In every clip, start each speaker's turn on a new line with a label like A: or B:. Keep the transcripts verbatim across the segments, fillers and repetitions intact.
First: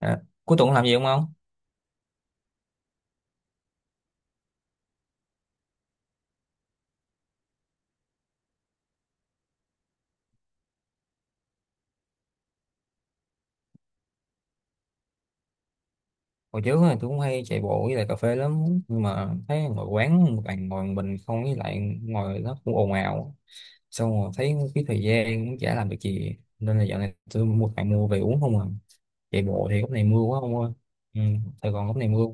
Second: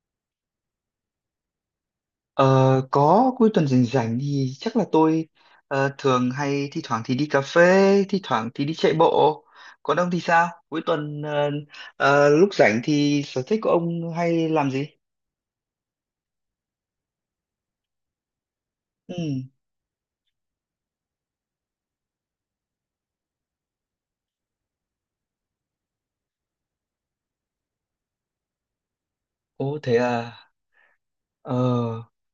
A: À, cuối tuần làm gì không ông?
B: Ờ, có cuối tuần rảnh rảnh thì chắc là tôi ờ, thường hay thi thoảng thì đi cà phê, thi thoảng thì đi chạy bộ. Còn ông thì sao? Cuối tuần ờ, ờ, lúc rảnh thì sở thích của ông hay làm gì?
A: Hồi trước thì tôi cũng hay chạy bộ với lại cà phê lắm, nhưng mà
B: Ừ.
A: thấy ngồi quán một bàn ngồi một mình không, với lại ngồi nó cũng ồn ào, xong rồi thấy cái thời gian cũng chả làm được gì, nên là dạo này tôi mua bạn mua về uống không à. Chạy bộ
B: Ồ,
A: thì góc
B: thế
A: này mưa
B: à.
A: quá ông ơi. Ừ,
B: Ờ.
A: Sài Gòn góc này mưa.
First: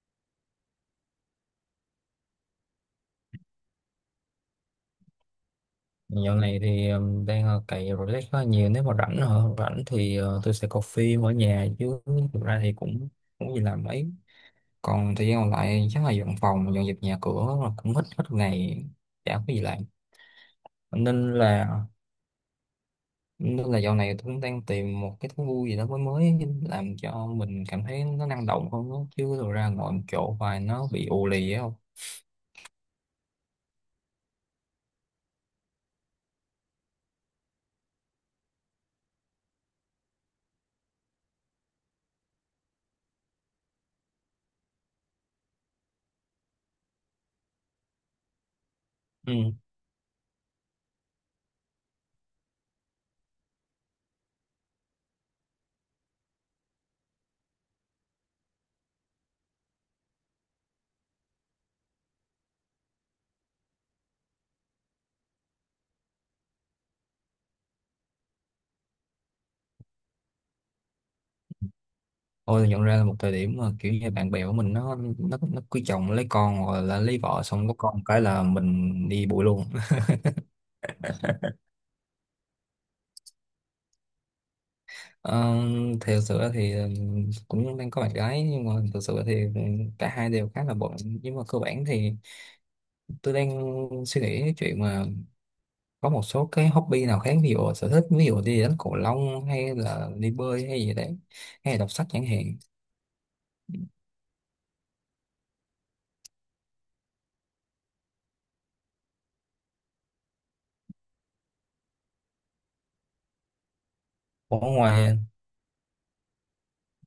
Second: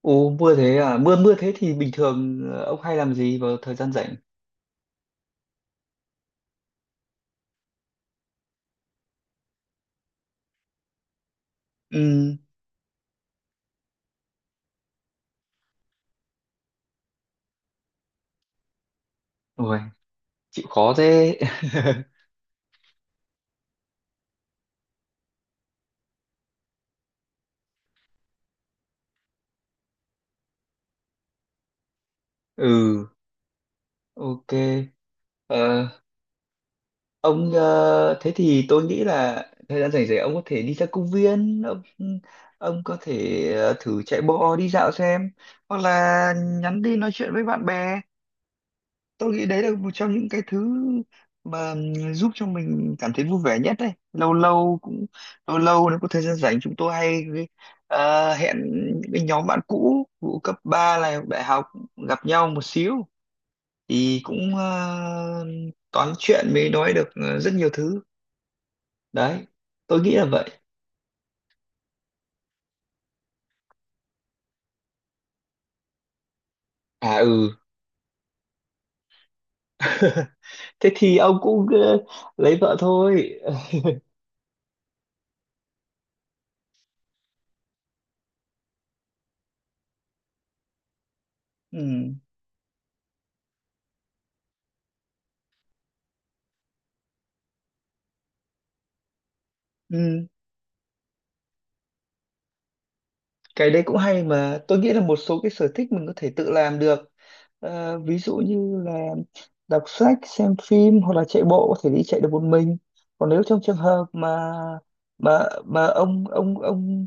B: Ồ, mưa thế à. Mưa mưa thế thì bình thường ờ, ông hay làm gì vào thời gian rảnh?
A: Dạo này thì um, đang ờ, cày relax khá nhiều, nếu mà rảnh hả rảnh thì ờ, tôi sẽ coi phim ở nhà chứ
B: Ừ.
A: thực ra thì cũng không có gì làm mấy. Còn thời gian còn lại chắc là dọn phòng dọn dẹp nhà cửa là cũng hết hết ngày, chả có gì làm.
B: Ôi, chịu khó
A: nên
B: thế.
A: là nên là dạo này tôi cũng đang tìm một cái thú vui gì đó mới mới làm cho mình cảm thấy nó năng động hơn đó. Chứ rồi ra ngồi một chỗ hoài nó bị ù lì á không.
B: Ừ. Ok. Ờ, ông ờ, Thế thì tôi nghĩ là thời gian rảnh rỗi ông có thể đi ra công viên, ông ông có thể ờ, thử chạy bộ đi dạo xem, hoặc là nhắn đi nói chuyện với bạn bè. Tôi
A: Ừ.
B: nghĩ đấy là một trong những cái thứ mà ừm, giúp cho mình cảm thấy vui vẻ nhất đấy. Lâu lâu cũng Lâu lâu nếu có thời gian rảnh chúng tôi hay ờ, hẹn những cái nhóm bạn cũ vụ cấp ba này, đại học, gặp nhau một xíu thì cũng ờ, toán chuyện mới nói được ờ, rất nhiều thứ. Đấy, tôi nghĩ là vậy.
A: Tôi nhận ra là một thời điểm mà kiểu như bạn bè của mình nó nó nó cưới chồng lấy con, hoặc là lấy
B: À,
A: vợ
B: ừ.
A: xong có con cái là mình đi bụi luôn.
B: Thế thì ông cũng ờ, lấy vợ thôi.
A: Ờ, thì thực sự ra thì ừ, cũng đang có bạn gái, nhưng mà thực sự thì ừ, cả hai đều khá là bận, nhưng mà cơ bản thì
B: Ừ,
A: tôi đang suy nghĩ cái chuyện mà có một số cái hobby nào khác, ví dụ sở thích, ví dụ đi đánh cầu lông hay là
B: ừ,
A: đi bơi hay gì đấy, hay là đọc sách chẳng hạn.
B: cái đấy cũng hay mà tôi nghĩ là một số cái sở thích mình có thể tự làm được. Ờ, ví dụ như là đọc sách, xem phim hoặc là chạy bộ có thể đi chạy được một mình. Còn nếu trong trường hợp mà
A: Ở ngoài.
B: mà mà ông ông ông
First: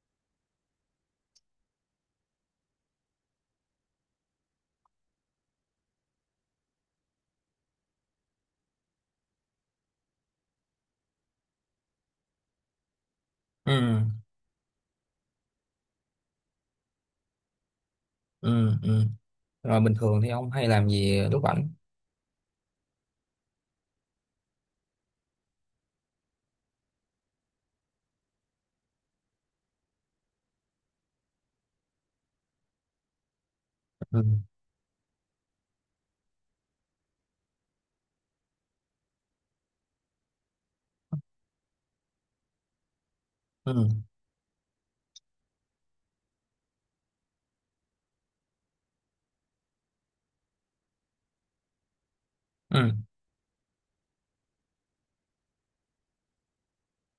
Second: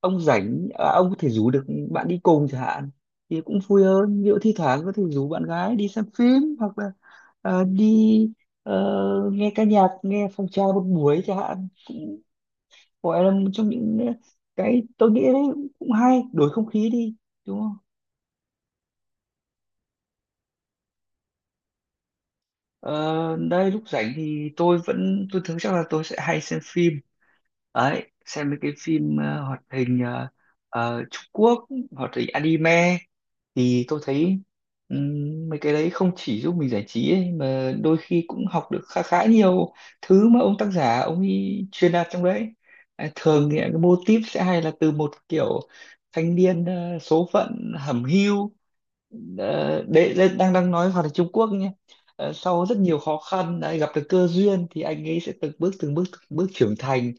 B: ông rảnh à, ông có thể rủ được bạn đi cùng chẳng hạn thì cũng vui hơn. Ví dụ thi thoảng có thể rủ bạn gái đi xem phim hoặc là ờ, đi ờ, nghe ca nhạc, nghe phòng trà một buổi chẳng hạn, gọi là một trong
A: Ừ,
B: những cái tôi nghĩ đấy cũng hay đổi không khí đi, đúng không?
A: ừ, ừ. Rồi bình thường thì ông hay làm gì lúc rảnh?
B: ờ, Đây lúc rảnh thì tôi vẫn tôi thường, chắc là tôi sẽ hay xem phim. Đấy, xem mấy cái phim ờ, hoạt hình, ờ, ờ, Trung Quốc, hoạt hình anime thì tôi
A: Ừ,
B: thấy ừm, mấy cái đấy không chỉ giúp mình giải trí ấy, mà đôi khi cũng học được khá khá nhiều thứ mà ông tác giả ông ấy truyền đạt trong đấy. À, thường thì cái
A: ừ,
B: mô típ sẽ hay là từ một kiểu thanh niên ờ, số phận hẩm hiu. Ờ, đấy đấy, đang đang nói hoạt động Trung Quốc nhé. Ờ, sau rất
A: ừ,
B: nhiều khó khăn đã gặp được cơ duyên thì anh ấy sẽ từng bước từng bước từng bước trưởng thành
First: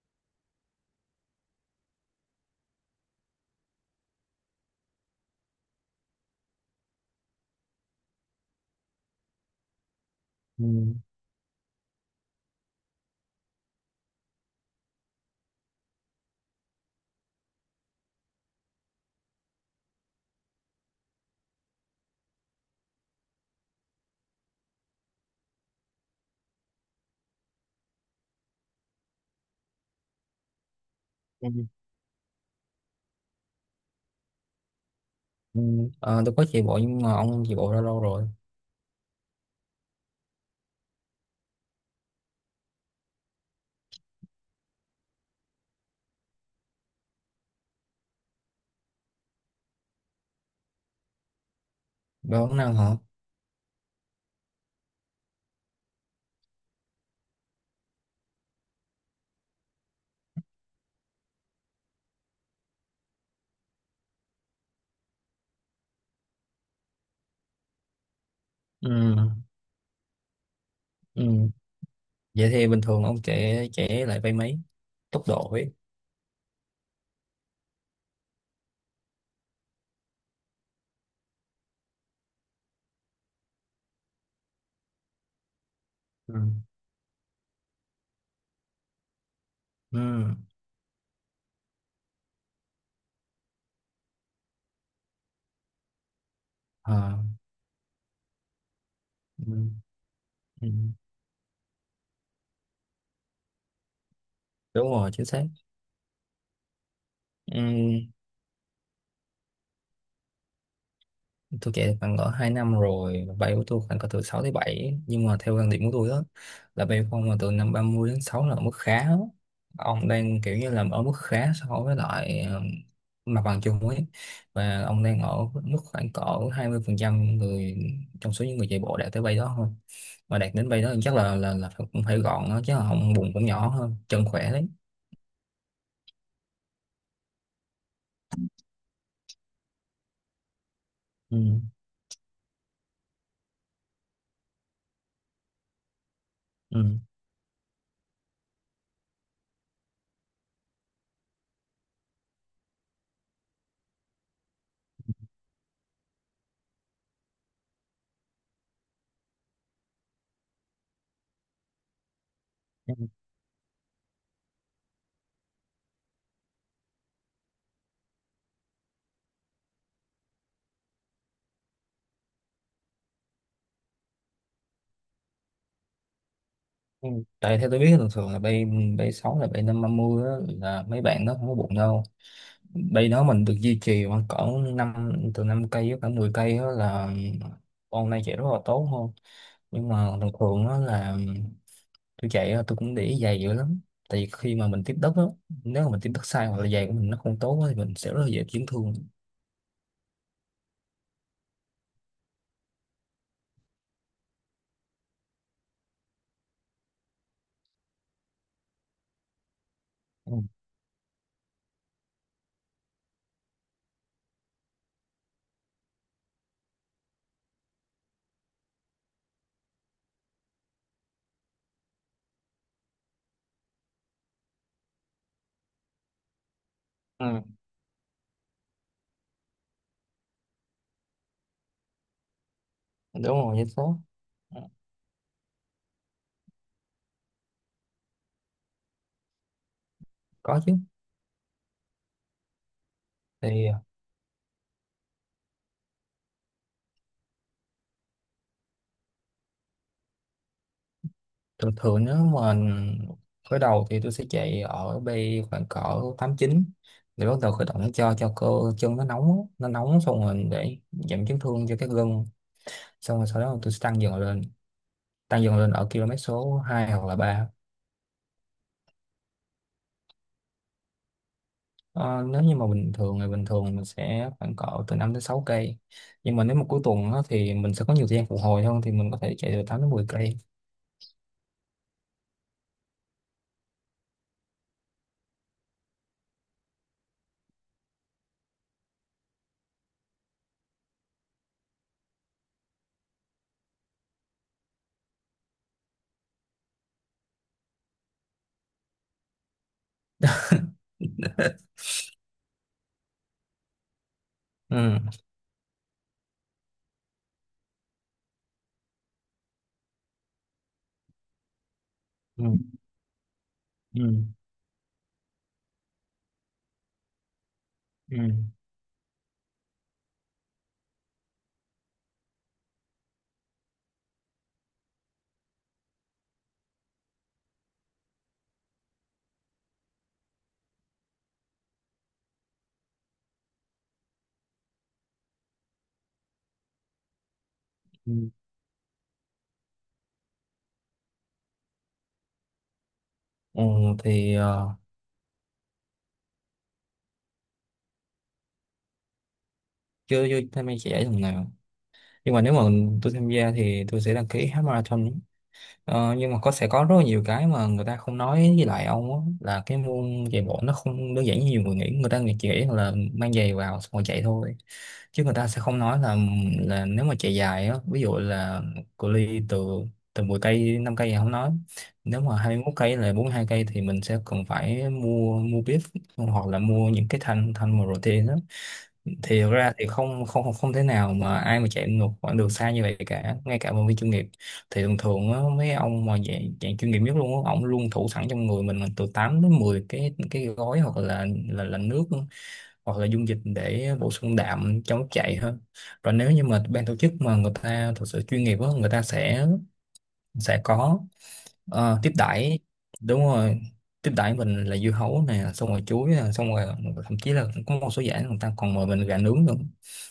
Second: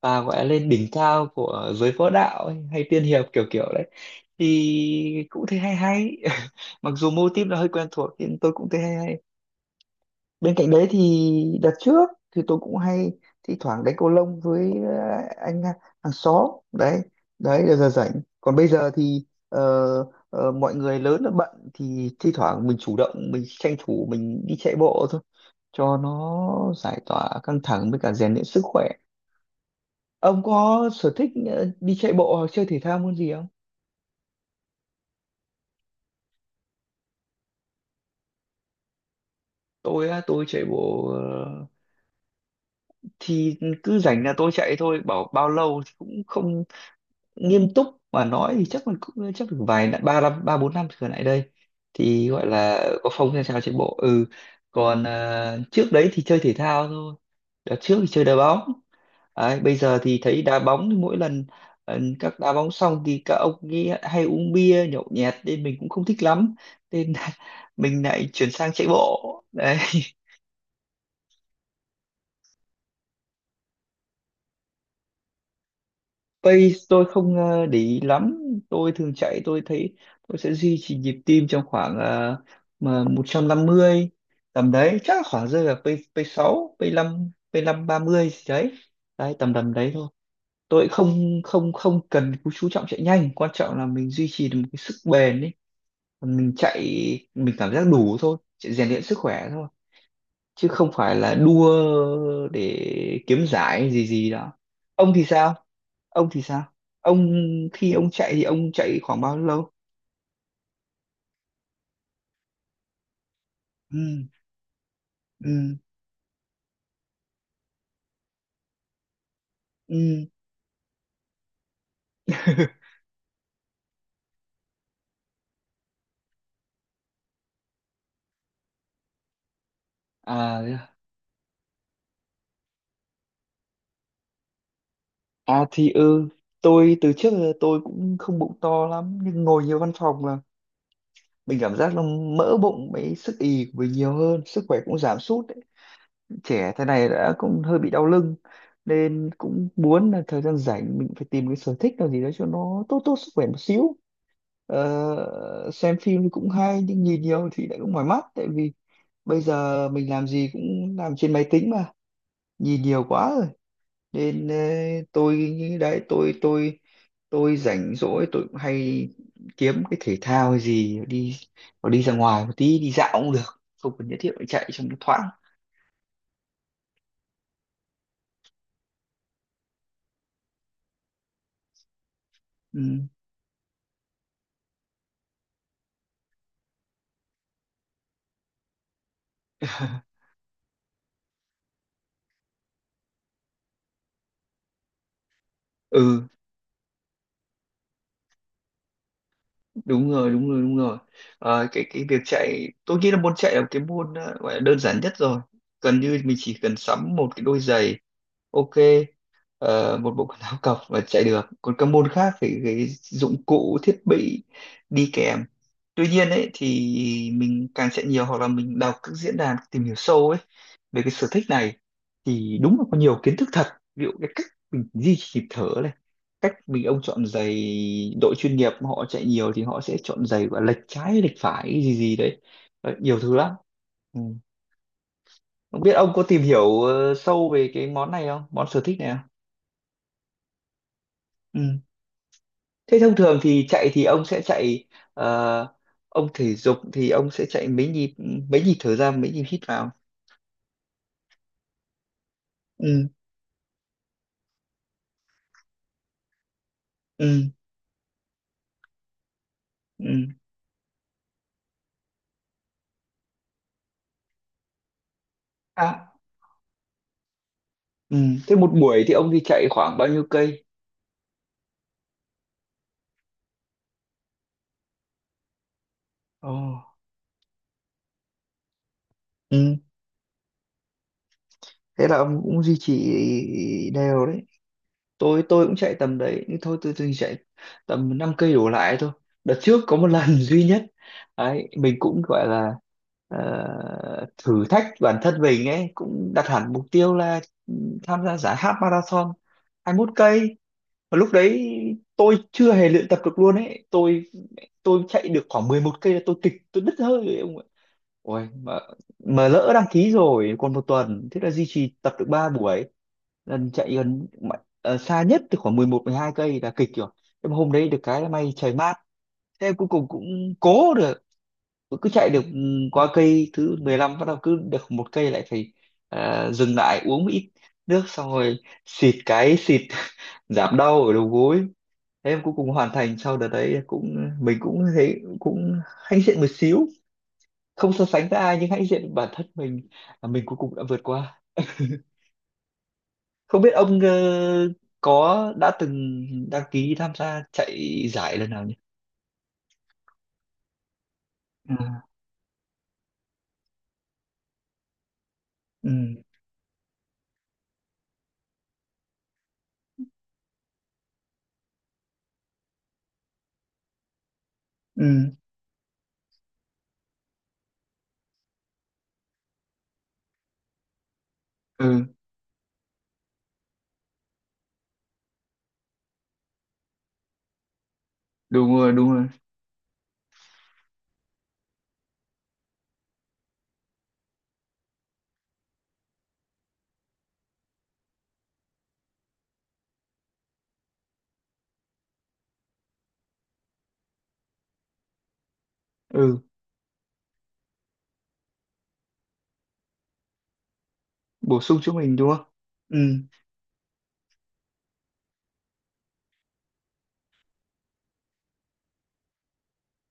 B: và gọi là lên đỉnh cao của giới võ đạo ấy, hay tiên hiệp kiểu kiểu đấy thì cũng thấy hay hay. Mặc dù mô típ nó hơi quen thuộc nhưng tôi cũng thấy hay hay. Bên
A: ừ,
B: cạnh đấy thì đợt trước thì tôi cũng hay thi thoảng đánh cầu lông với ờ, anh à, hàng xóm. Đấy, đấy là giờ rảnh. Còn bây giờ thì ờ, ờ, mọi người lớn là bận thì thi thoảng mình chủ động mình tranh thủ mình đi chạy bộ thôi, cho nó giải tỏa căng thẳng với cả rèn luyện sức khỏe. Ông có sở thích
A: ừ.
B: ờ, đi chạy bộ hoặc chơi thể thao môn gì không?
A: Ừ. Ờ, tôi có chạy bộ, nhưng mà ông chạy bộ ra lâu rồi?
B: Tôi á, tôi chạy bộ ờ, thì cứ rảnh là tôi chạy thôi, bảo bao lâu thì cũng không nghiêm túc mà nói thì chắc mình cũng chắc được vài năm, ba năm ba bốn năm trở lại đây thì gọi
A: Bao năm
B: là
A: hả?
B: có phong trào chạy bộ. Ừ, còn à, trước đấy thì chơi thể thao thôi. Đợt trước thì chơi đá bóng. Đấy, bây giờ thì thấy đá bóng thì mỗi lần ờ, các đá bóng xong thì các ông ấy hay uống bia nhậu nhẹt nên mình cũng không thích lắm, nên mình lại chuyển sang chạy
A: Ừ.
B: bộ đấy.
A: Ừ. Vậy thì bình thường ông chạy chạy lại vay mấy tốc độ ấy?
B: Pace tôi không ờ, để ý lắm. Tôi thường chạy tôi thấy tôi sẽ duy trì nhịp tim trong khoảng ờ, mà một trăm năm mươi, tầm đấy chắc là khoảng rơi vào pace pace
A: Ừ.
B: sáu, pace năm, pace năm ba mươi gì đấy. Đấy, tầm tầm đấy thôi.
A: Ừ.
B: Tôi không không không cần chú trọng chạy nhanh, quan trọng là mình duy trì được một cái sức bền ấy. Mình chạy
A: À.
B: mình cảm giác đủ thôi, chạy rèn luyện sức khỏe thôi,
A: Ừ.
B: chứ
A: Ừ.
B: không phải là đua để kiếm giải gì gì đó.
A: Đúng rồi,
B: Ông thì
A: chính xác.
B: sao? Ông thì sao? ông
A: Ừ.
B: Khi ông chạy thì ông chạy khoảng bao lâu?
A: Tôi chạy khoảng cỡ hai năm rồi, bay của tôi
B: Ừ,
A: khoảng cỡ từ sáu tới bảy, nhưng mà theo quan
B: ừ,
A: điểm của tôi đó là bay không mà từ năm ba mươi đến sáu là ở mức khá đó. Ông
B: ừ.
A: đang kiểu như là ở mức khá so với lại ờ, mặt bằng chung ấy, và ông đang ở mức khoảng cỡ hai mươi phần trăm người trong số những người chạy bộ đạt tới bay đó thôi. Mà đạt đến bay đó
B: À,
A: thì chắc là là là phải- cũng phải gọn đó, chứ không bụng cũng nhỏ hơn chân khỏe đấy.
B: à, thì ừ, tôi từ trước giờ tôi cũng không bụng to lắm nhưng ngồi nhiều văn phòng là mình
A: Ừ,
B: cảm giác là mỡ bụng với sức ì của mình nhiều hơn, sức khỏe cũng giảm sút, trẻ thế này đã cũng hơi bị đau lưng, nên cũng muốn là thời gian rảnh mình phải tìm cái sở thích nào gì đó cho nó tốt tốt sức khỏe một xíu. Ờ, xem phim thì cũng hay nhưng nhìn nhiều thì lại cũng mỏi mắt, tại vì bây giờ mình làm gì cũng làm trên máy tính mà, nhìn
A: ừ.
B: nhiều quá rồi. Nên ờ, tôi nghĩ đấy, tôi tôi tôi rảnh rỗi tôi cũng hay kiếm cái thể thao hay gì đi, hoặc đi ra ngoài một tí đi dạo cũng được, không cần nhất thiết phải chạy, trong nó thoáng.
A: Ừ. Tại theo tôi biết thường thường là bay bay sáu là bay năm ba mươi á, là mấy bạn nó không có bụng đâu.
B: Ừ.
A: Bay đó mình được duy trì khoảng cỡ năm, từ năm cây với cả mười cây đó là con này chạy rất là tốt không. Nhưng mà thường thường đó là tôi chạy á, tôi cũng để ý giày dữ lắm, tại vì khi mà mình tiếp đất á, nếu mà mình tiếp
B: Ừ,
A: đất sai hoặc là giày của mình nó không tốt á, thì mình sẽ rất là dễ chấn thương.
B: đúng rồi, đúng rồi, đúng rồi. Ờ, cái cái việc chạy tôi nghĩ là môn chạy là một cái môn ờ, gọi là đơn giản nhất rồi. Gần như mình chỉ cần sắm một cái đôi giày, ok, ờ, một bộ
A: Ừ.
B: quần áo cộc và chạy được, còn các môn khác phải cái dụng cụ thiết bị đi kèm. Tuy nhiên ấy thì mình càng chạy nhiều hoặc là mình đọc các diễn đàn tìm hiểu sâu ấy về cái sở thích này thì đúng là có nhiều kiến thức thật. Ví dụ cái cách mình duy trì nhịp thở này, cách mình ông chọn
A: Ừ.
B: giày, đội chuyên nghiệp họ chạy nhiều thì họ sẽ chọn giày và lệch trái lệch phải gì gì đấy. Đấy, nhiều
A: Đúng
B: thứ lắm.
A: rồi vậy tốt.
B: Ừ, không biết ông có tìm hiểu ờ, sâu về cái món này không, món sở thích này không?
A: Có chứ.
B: Ừ, thế thông thường thì
A: Thì
B: chạy thì ông sẽ chạy ờ, ông thể dục thì ông sẽ chạy mấy nhịp, ừ, mấy nhịp thở ra mấy nhịp hít vào?
A: thường thường nếu mà
B: Ừ,
A: khởi đầu thì tôi sẽ chạy ở bay khoảng cỡ tám chín, để bắt
B: ừ,
A: đầu khởi động cho cho cơ chân nó nóng, nó nóng xong
B: ừ.
A: rồi để giảm chấn thương cho các gân, xong rồi sau đó tôi sẽ tăng dần lên, tăng dần lên ở
B: À.
A: km số hai hoặc là ba.
B: Ừ. Thế một buổi thì ông đi chạy khoảng bao nhiêu cây?
A: Ờ, nếu như mà bình thường ngày bình thường mình sẽ khoảng cỡ từ năm đến sáu cây, nhưng mà
B: Ồ.
A: nếu mà cuối tuần á, thì mình sẽ có nhiều thời gian phục hồi hơn, thì mình có thể chạy từ
B: Ừ.
A: tám đến mười cây
B: Thế là ông cũng duy trì đều đấy. Tôi tôi cũng chạy tầm đấy, nhưng thôi tôi tôi chạy tầm năm cây đổ lại thôi. Đợt trước có một lần duy nhất, đấy, mình cũng gọi là ờ, thử thách bản thân mình ấy, cũng đặt hẳn mục tiêu là tham gia giải half marathon hai mươi mốt cây. Và lúc đấy tôi chưa hề luyện tập được luôn ấy. Tôi
A: Ừ.
B: tôi chạy được khoảng mười một cây là tôi kịch, tôi đứt hơi rồi, ông ạ. Ôi, mà, mà lỡ đăng ký rồi còn một tuần, thế là duy trì tập được
A: Ừ.
B: ba buổi, lần chạy
A: Ừ.
B: gần mà- ờ, xa nhất thì khoảng mười một hai cây là kịch rồi, nhưng mà hôm đấy được
A: Ừ.
B: cái là may trời mát, thế em cuối cùng cũng cố được, cứ chạy được ừ, qua cây thứ mười lăm bắt đầu cứ được một cây lại phải ờ, dừng lại uống một ít nước, xong rồi xịt cái xịt giảm đau ở đầu gối. Thế em cuối cùng hoàn thành. Sau đợt đấy cũng mình cũng thấy cũng hãnh diện một xíu, không so
A: Ừ.
B: sánh với ai nhưng hãy diện bản thân mình là mình cuối cùng đã vượt qua. Không
A: Ừ.
B: biết ông ờ,
A: Thì ờ,
B: có đã từng đăng ký tham gia chạy giải lần nào nhỉ?
A: chưa chưa tham gia chạy thằng nào,
B: Ừ,
A: nhưng mà nếu mà tôi tham gia thì tôi sẽ đăng ký half marathon. Ờ,
B: ừ,
A: nhưng mà có sẽ có rất là nhiều cái mà người ta không nói với lại ông á, là cái môn chạy bộ nó không đơn giản như nhiều người nghĩ, người ta nghĩ chỉ nghĩ là mang giày vào xong rồi chạy thôi.
B: ừ,
A: Chứ người ta sẽ không nói là là nếu mà chạy dài á, ví dụ là cự ly từ từ mười cây năm cây thì không nói,
B: ừ,
A: nếu mà hai mươi mốt cây là bốn mươi hai cây thì mình sẽ cần phải mua mua bib, hoặc là mua những cái thanh thanh mà protein đó.
B: đúng rồi, đúng rồi.
A: Thì thực ra thì không không không không thể nào mà ai mà chạy một quãng đường xa như vậy cả, ngay cả vận động viên chuyên nghiệp. Thì thường thường á, mấy ông mà dạng, dạng chuyên nghiệp nhất luôn á, ổng luôn thủ sẵn trong người mình là từ tám đến mười cái cái gói, hoặc là là là nước hoặc là dung dịch để bổ sung đạm trong lúc chạy hơn. Rồi nếu
B: Ừ,
A: như mà ban tổ chức mà người ta thật sự chuyên nghiệp á, người ta sẽ sẽ có.
B: bổ sung cho
A: Ờ, tiếp
B: mình đúng không?
A: đãi.
B: Ừ.
A: Đúng rồi, tiếp đãi mình là dưa hấu nè, xong rồi chuối nè, xong rồi thậm chí là có một số giảng người ta còn mời mình gà nướng nữa,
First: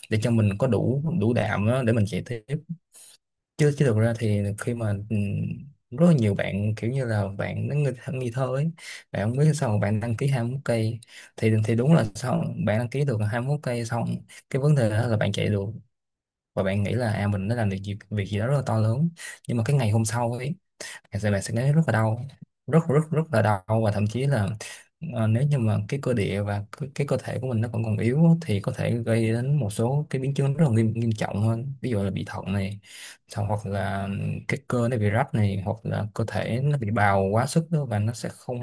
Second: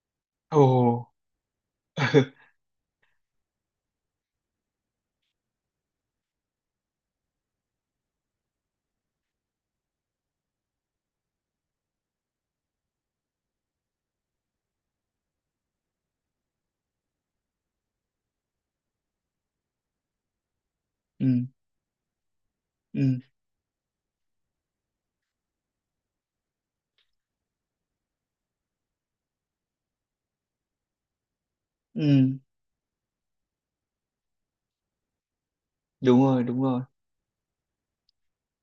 A: để cho mình
B: Ồ.
A: có đủ đủ đạm á, để mình chạy tiếp. Chứ chứ thực ra thì khi mà ừm, rất là nhiều bạn kiểu như là bạn nó nghi, nghi thơ ấy, bạn không biết sao mà bạn đăng ký hai mươi mốt cây. thì thì đúng là sao bạn đăng ký được hai mươi mốt cây, xong cái vấn đề đó là bạn chạy được, và bạn nghĩ là à mình đã làm được việc, việc gì đó rất là to lớn. Nhưng mà cái ngày hôm sau ấy thật
B: Ừ,
A: sự bạn sẽ thấy rất là đau, rất rất
B: ừ,
A: rất là đau, và thậm chí là ờ, nếu như mà cái cơ địa và cái, cái cơ thể của mình nó còn còn yếu á, thì có thể gây đến một số cái biến chứng rất là nghiêm nghiêm trọng hơn, ví dụ là bị
B: ừ,
A: thận này, xong hoặc là cái cơ nó bị rách này, hoặc là
B: đúng
A: cơ
B: rồi,
A: thể
B: đúng
A: nó
B: rồi.
A: bị bào quá sức đó, và nó sẽ không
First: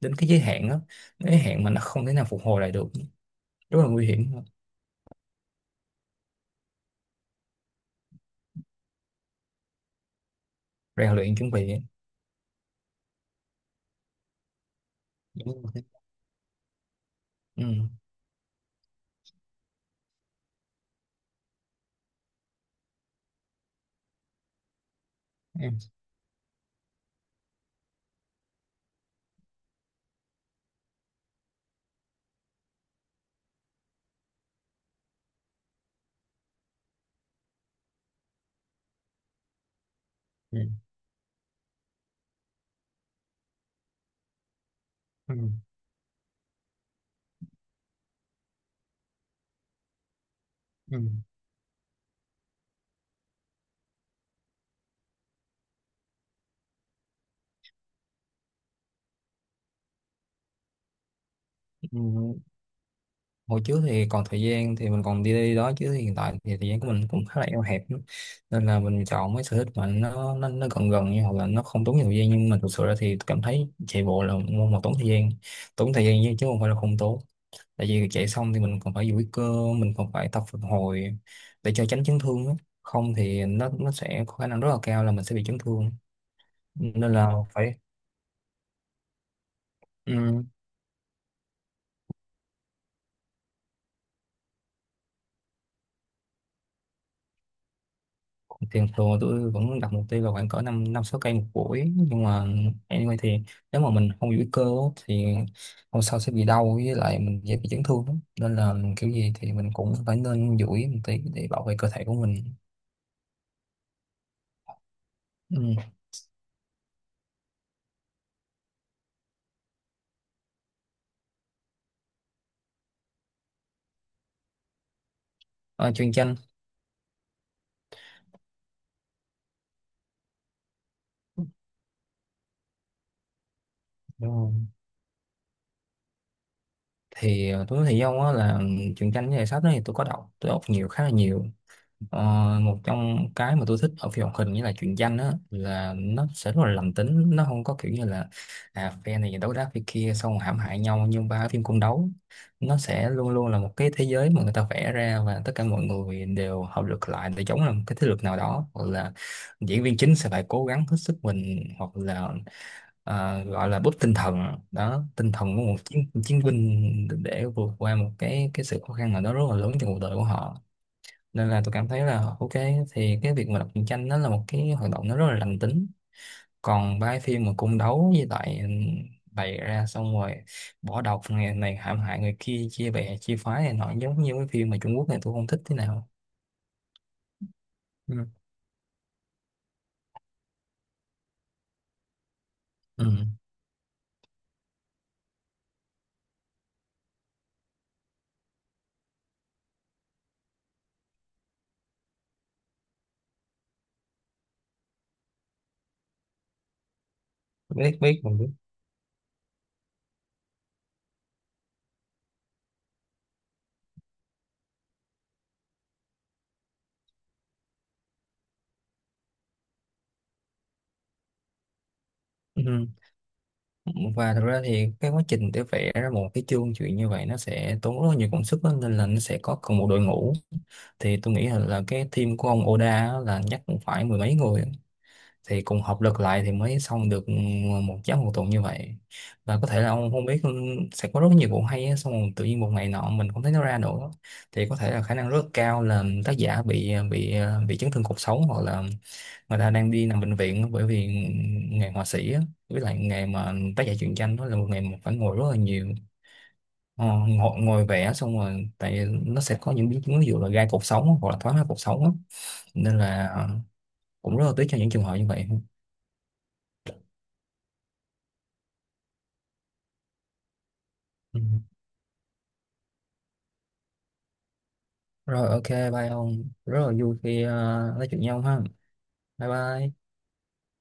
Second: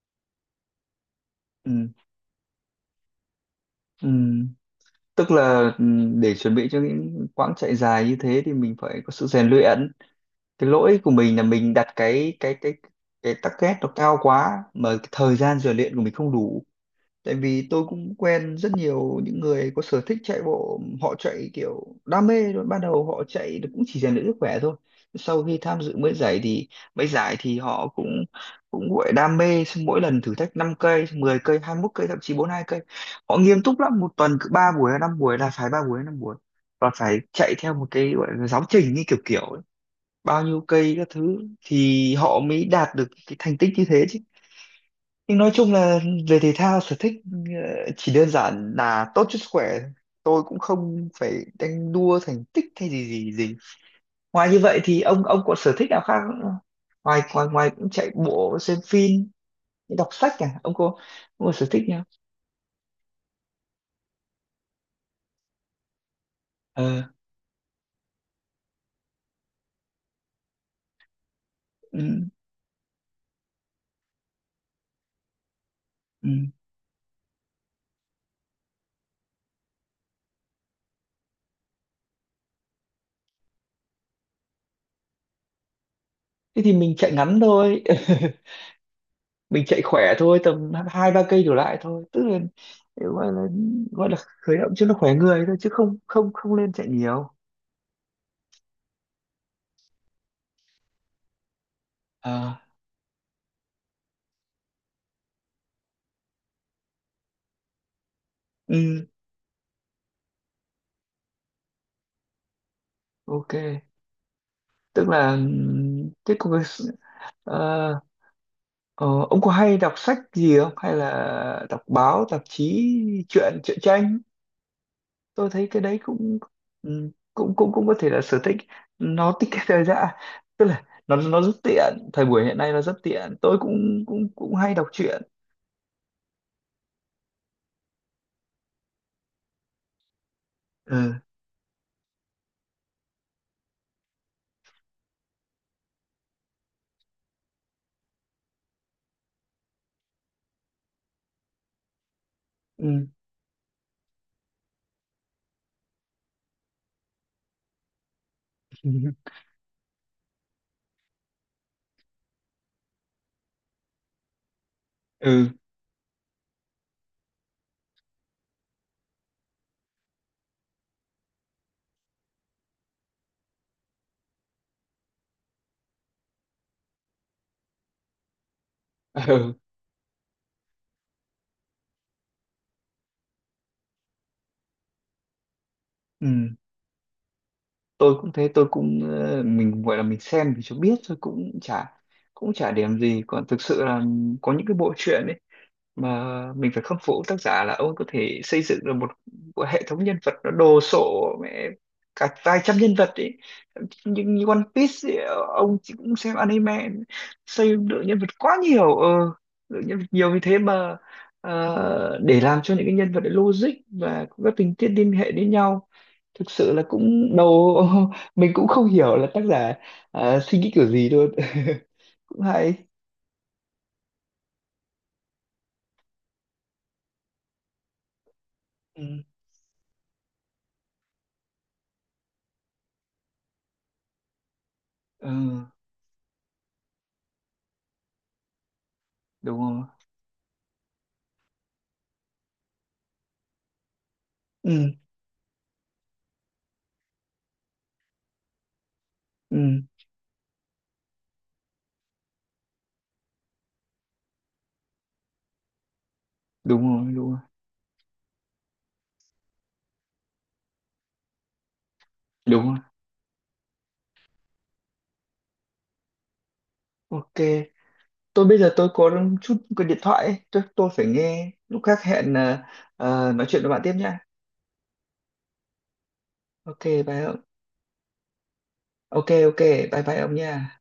A: đến cái giới hạn đó, giới hạn mà nó
B: Ừ,
A: không thể nào phục hồi lại được, rất là nguy
B: ừ,
A: hiểm.
B: tức là ừ, để chuẩn bị cho những quãng chạy dài như thế thì mình phải có sự rèn luyện. Cái lỗi của
A: Rèn luyện
B: mình là
A: chuẩn
B: mình
A: bị.
B: đặt cái cái cái cái target nó cao quá mà cái thời
A: Ừ.
B: gian rèn luyện của mình không đủ, tại
A: Ừ.
B: vì
A: Ừ.
B: tôi cũng quen rất nhiều những người có sở thích chạy bộ, họ chạy kiểu đam mê rồi, ban đầu họ chạy được cũng chỉ rèn luyện sức khỏe thôi, sau khi
A: Em.
B: tham dự mấy giải thì mấy giải thì họ cũng cũng gọi đam mê, xong mỗi lần thử thách năm cây, mười cây, hai mươi mốt cây, thậm chí bốn mươi hai cây, họ nghiêm túc lắm, một tuần cứ ba buổi hay năm buổi là phải ba buổi hay năm buổi, và phải chạy theo một cái gọi là giáo trình như kiểu kiểu ấy, bao nhiêu cây các thứ, thì họ mới đạt được cái thành tích như thế chứ.
A: Ừ.
B: Nhưng nói chung là về thể thao sở thích ờ, chỉ đơn giản là tốt cho sức khỏe, tôi cũng
A: Ừ.
B: không phải đánh đua thành tích hay gì gì gì. Ngoài như vậy thì ông ông có sở thích nào khác không? Ngoài ngoài ngoài cũng chạy bộ, xem phim, đọc sách, à ông có ông có sở thích nào?
A: Ừ. Hồi trước thì còn thời gian thì mình còn đi đi đó, chứ hiện tại thì thời gian của
B: Ờ,
A: mình cũng khá là eo hẹp lắm. Nên là mình chọn mấy sở thích mà nó nó, nó gần gần như, hoặc là nó không tốn
B: ừ,
A: nhiều thời gian, nhưng mà thực sự ra thì cảm thấy chạy bộ là môn mà tốn thời gian, tốn thời gian
B: ừ,
A: chứ chứ không phải là không tốn. Tại vì chạy xong thì mình còn phải duỗi cơ, mình còn phải tập phục hồi để cho tránh chấn thương á. Không thì nó nó sẽ có khả năng rất là cao là mình sẽ bị chấn thương,
B: thế thì mình chạy
A: nên là
B: ngắn
A: phải...
B: thôi, mình chạy khỏe thôi,
A: Ừ,
B: tầm hai ba cây đổ lại thôi, tức là gọi là gọi là khởi động cho nó khỏe người thôi chứ không không không nên chạy nhiều.
A: thường thường tôi vẫn đặt mục tiêu là khoảng cỡ năm năm sáu cây một buổi, nhưng mà
B: À.
A: anyway thì nếu mà mình không giữ cơ á, thì hôm sau sẽ bị đau với lại mình dễ bị chấn thương lắm. Nên là
B: Ừ.
A: kiểu gì thì mình cũng phải nên duỗi một tí để bảo vệ cơ thể của mình.
B: Ok, tức là
A: Ừ.
B: ừm, thế còn cái- ờ, ờ, ông có hay đọc sách gì không, hay là đọc báo tạp chí, truyện truyện tranh? Tôi thấy cái
A: À,
B: đấy
A: truyện tranh.
B: cũng ừm, cũng cũng cũng có thể là sở thích, nó tiết kiệm thời gian, tức là nó nó rất tiện, thời buổi hiện nay nó rất tiện, tôi cũng cũng
A: Đúng rồi.
B: cũng hay đọc truyện.
A: Thì ờ, tôi nói thì do á là truyện tranh với lại sách đó thì tôi có đọc, tôi đọc nhiều khá là
B: Ừ.
A: nhiều. Ờ, một trong cái mà tôi thích ở phim hoạt hình như là truyện tranh á là nó sẽ rất là lành tính, nó không có kiểu như là à phe này đấu đá phe kia xong rồi hãm hại nhau nhưng ba phim cung đấu. Nó
B: Ừ.
A: sẽ luôn luôn là một cái thế giới mà người ta vẽ ra, và tất cả mọi người đều hợp lực lại để chống lại một cái thế lực nào đó, hoặc là
B: Ừ,
A: diễn viên chính sẽ phải cố gắng hết sức mình, hoặc là à, gọi là búp tinh thần đó, tinh
B: ừ.
A: thần của một chiến chiến binh để vượt qua một cái cái sự khó khăn nào đó rất là lớn trong cuộc đời của họ. Nên là tôi cảm thấy là ok, thì cái việc mà đọc truyện tranh nó là một cái hoạt động nó rất là lành tính. Còn ba cái phim mà cung đấu với lại
B: Ừ.
A: bày ra xong rồi bỏ độc người này, hãm hại người kia, chia bè chia phái này nọ, giống như cái phim mà Trung Quốc này, tôi không thích thế nào.
B: Ừ. Tôi
A: Ừ.
B: cũng thế, tôi cũng ờ, mình gọi là mình xem thì cho biết thôi, cũng chả cũng chả điểm
A: Ừ.
B: gì. Còn thực sự là có những cái bộ truyện mà mình phải khâm phục tác giả là ông ấy có thể xây dựng được một, một hệ thống nhân vật nó đồ sộ mẹ cả vài trăm nhân vật ấy, nhưng như One Piece ấy, ông chỉ cũng xem anime, xây
A: Biết
B: lượng nhân
A: biết
B: vật
A: mình biết.
B: quá nhiều, ờ lượng nhân vật nhiều như thế mà ờ, để làm cho những cái nhân vật đấy logic và có các tình tiết liên hệ đến nhau, thực sự là cũng đầu mình cũng không hiểu là tác giả ờ, suy nghĩ kiểu gì luôn. Cũng hay.
A: Ừ. Và thật ra thì cái quá trình để vẽ ra một cái chương chuyện như vậy nó sẽ tốn rất là nhiều công sức đó, nên là nó
B: Ừ,
A: sẽ có cần một đội ngũ. Thì tôi nghĩ là, là cái team của ông Oda á, là chắc cũng phải mười mấy người,
B: ừ,
A: thì cùng hợp lực lại thì mới xong được một giấc một tuần như vậy.
B: đúng
A: Và có thể
B: không?
A: là ông không biết, sẽ có rất nhiều vụ hay á, xong rồi tự nhiên một ngày nọ mình không thấy nó ra nữa, thì có thể là khả năng rất cao là tác giả bị bị bị chấn thương cột sống, hoặc là
B: Ừ,
A: người ta đang đi nằm bệnh viện á, bởi vì nghề họa sĩ á, với lại nghề mà tác giả truyện tranh đó là một nghề mà phải ngồi rất là nhiều.
B: đúng
A: Ờ,
B: rồi, đúng rồi,
A: ngồi, ngồi vẽ xong rồi tại nó sẽ có những biến chứng, ví dụ là gai cột sống hoặc là thoái hóa cột sống á.
B: đúng rồi.
A: Nên là ờ, cũng rất là tiếc cho những trường hợp như vậy.
B: Ok, tôi bây giờ tôi có chút cái điện thoại ấy. Tôi, tôi phải
A: Ừ.
B: nghe lúc khác, hẹn ờ, ờ, nói chuyện với bạn tiếp nha.
A: Rồi ok bye ông. Rất
B: Ok,
A: là vui
B: bye ông.
A: khi ờ, nói chuyện với ông ha.
B: Ok,
A: Bye
B: ok, bye
A: bye.
B: bye ông nha.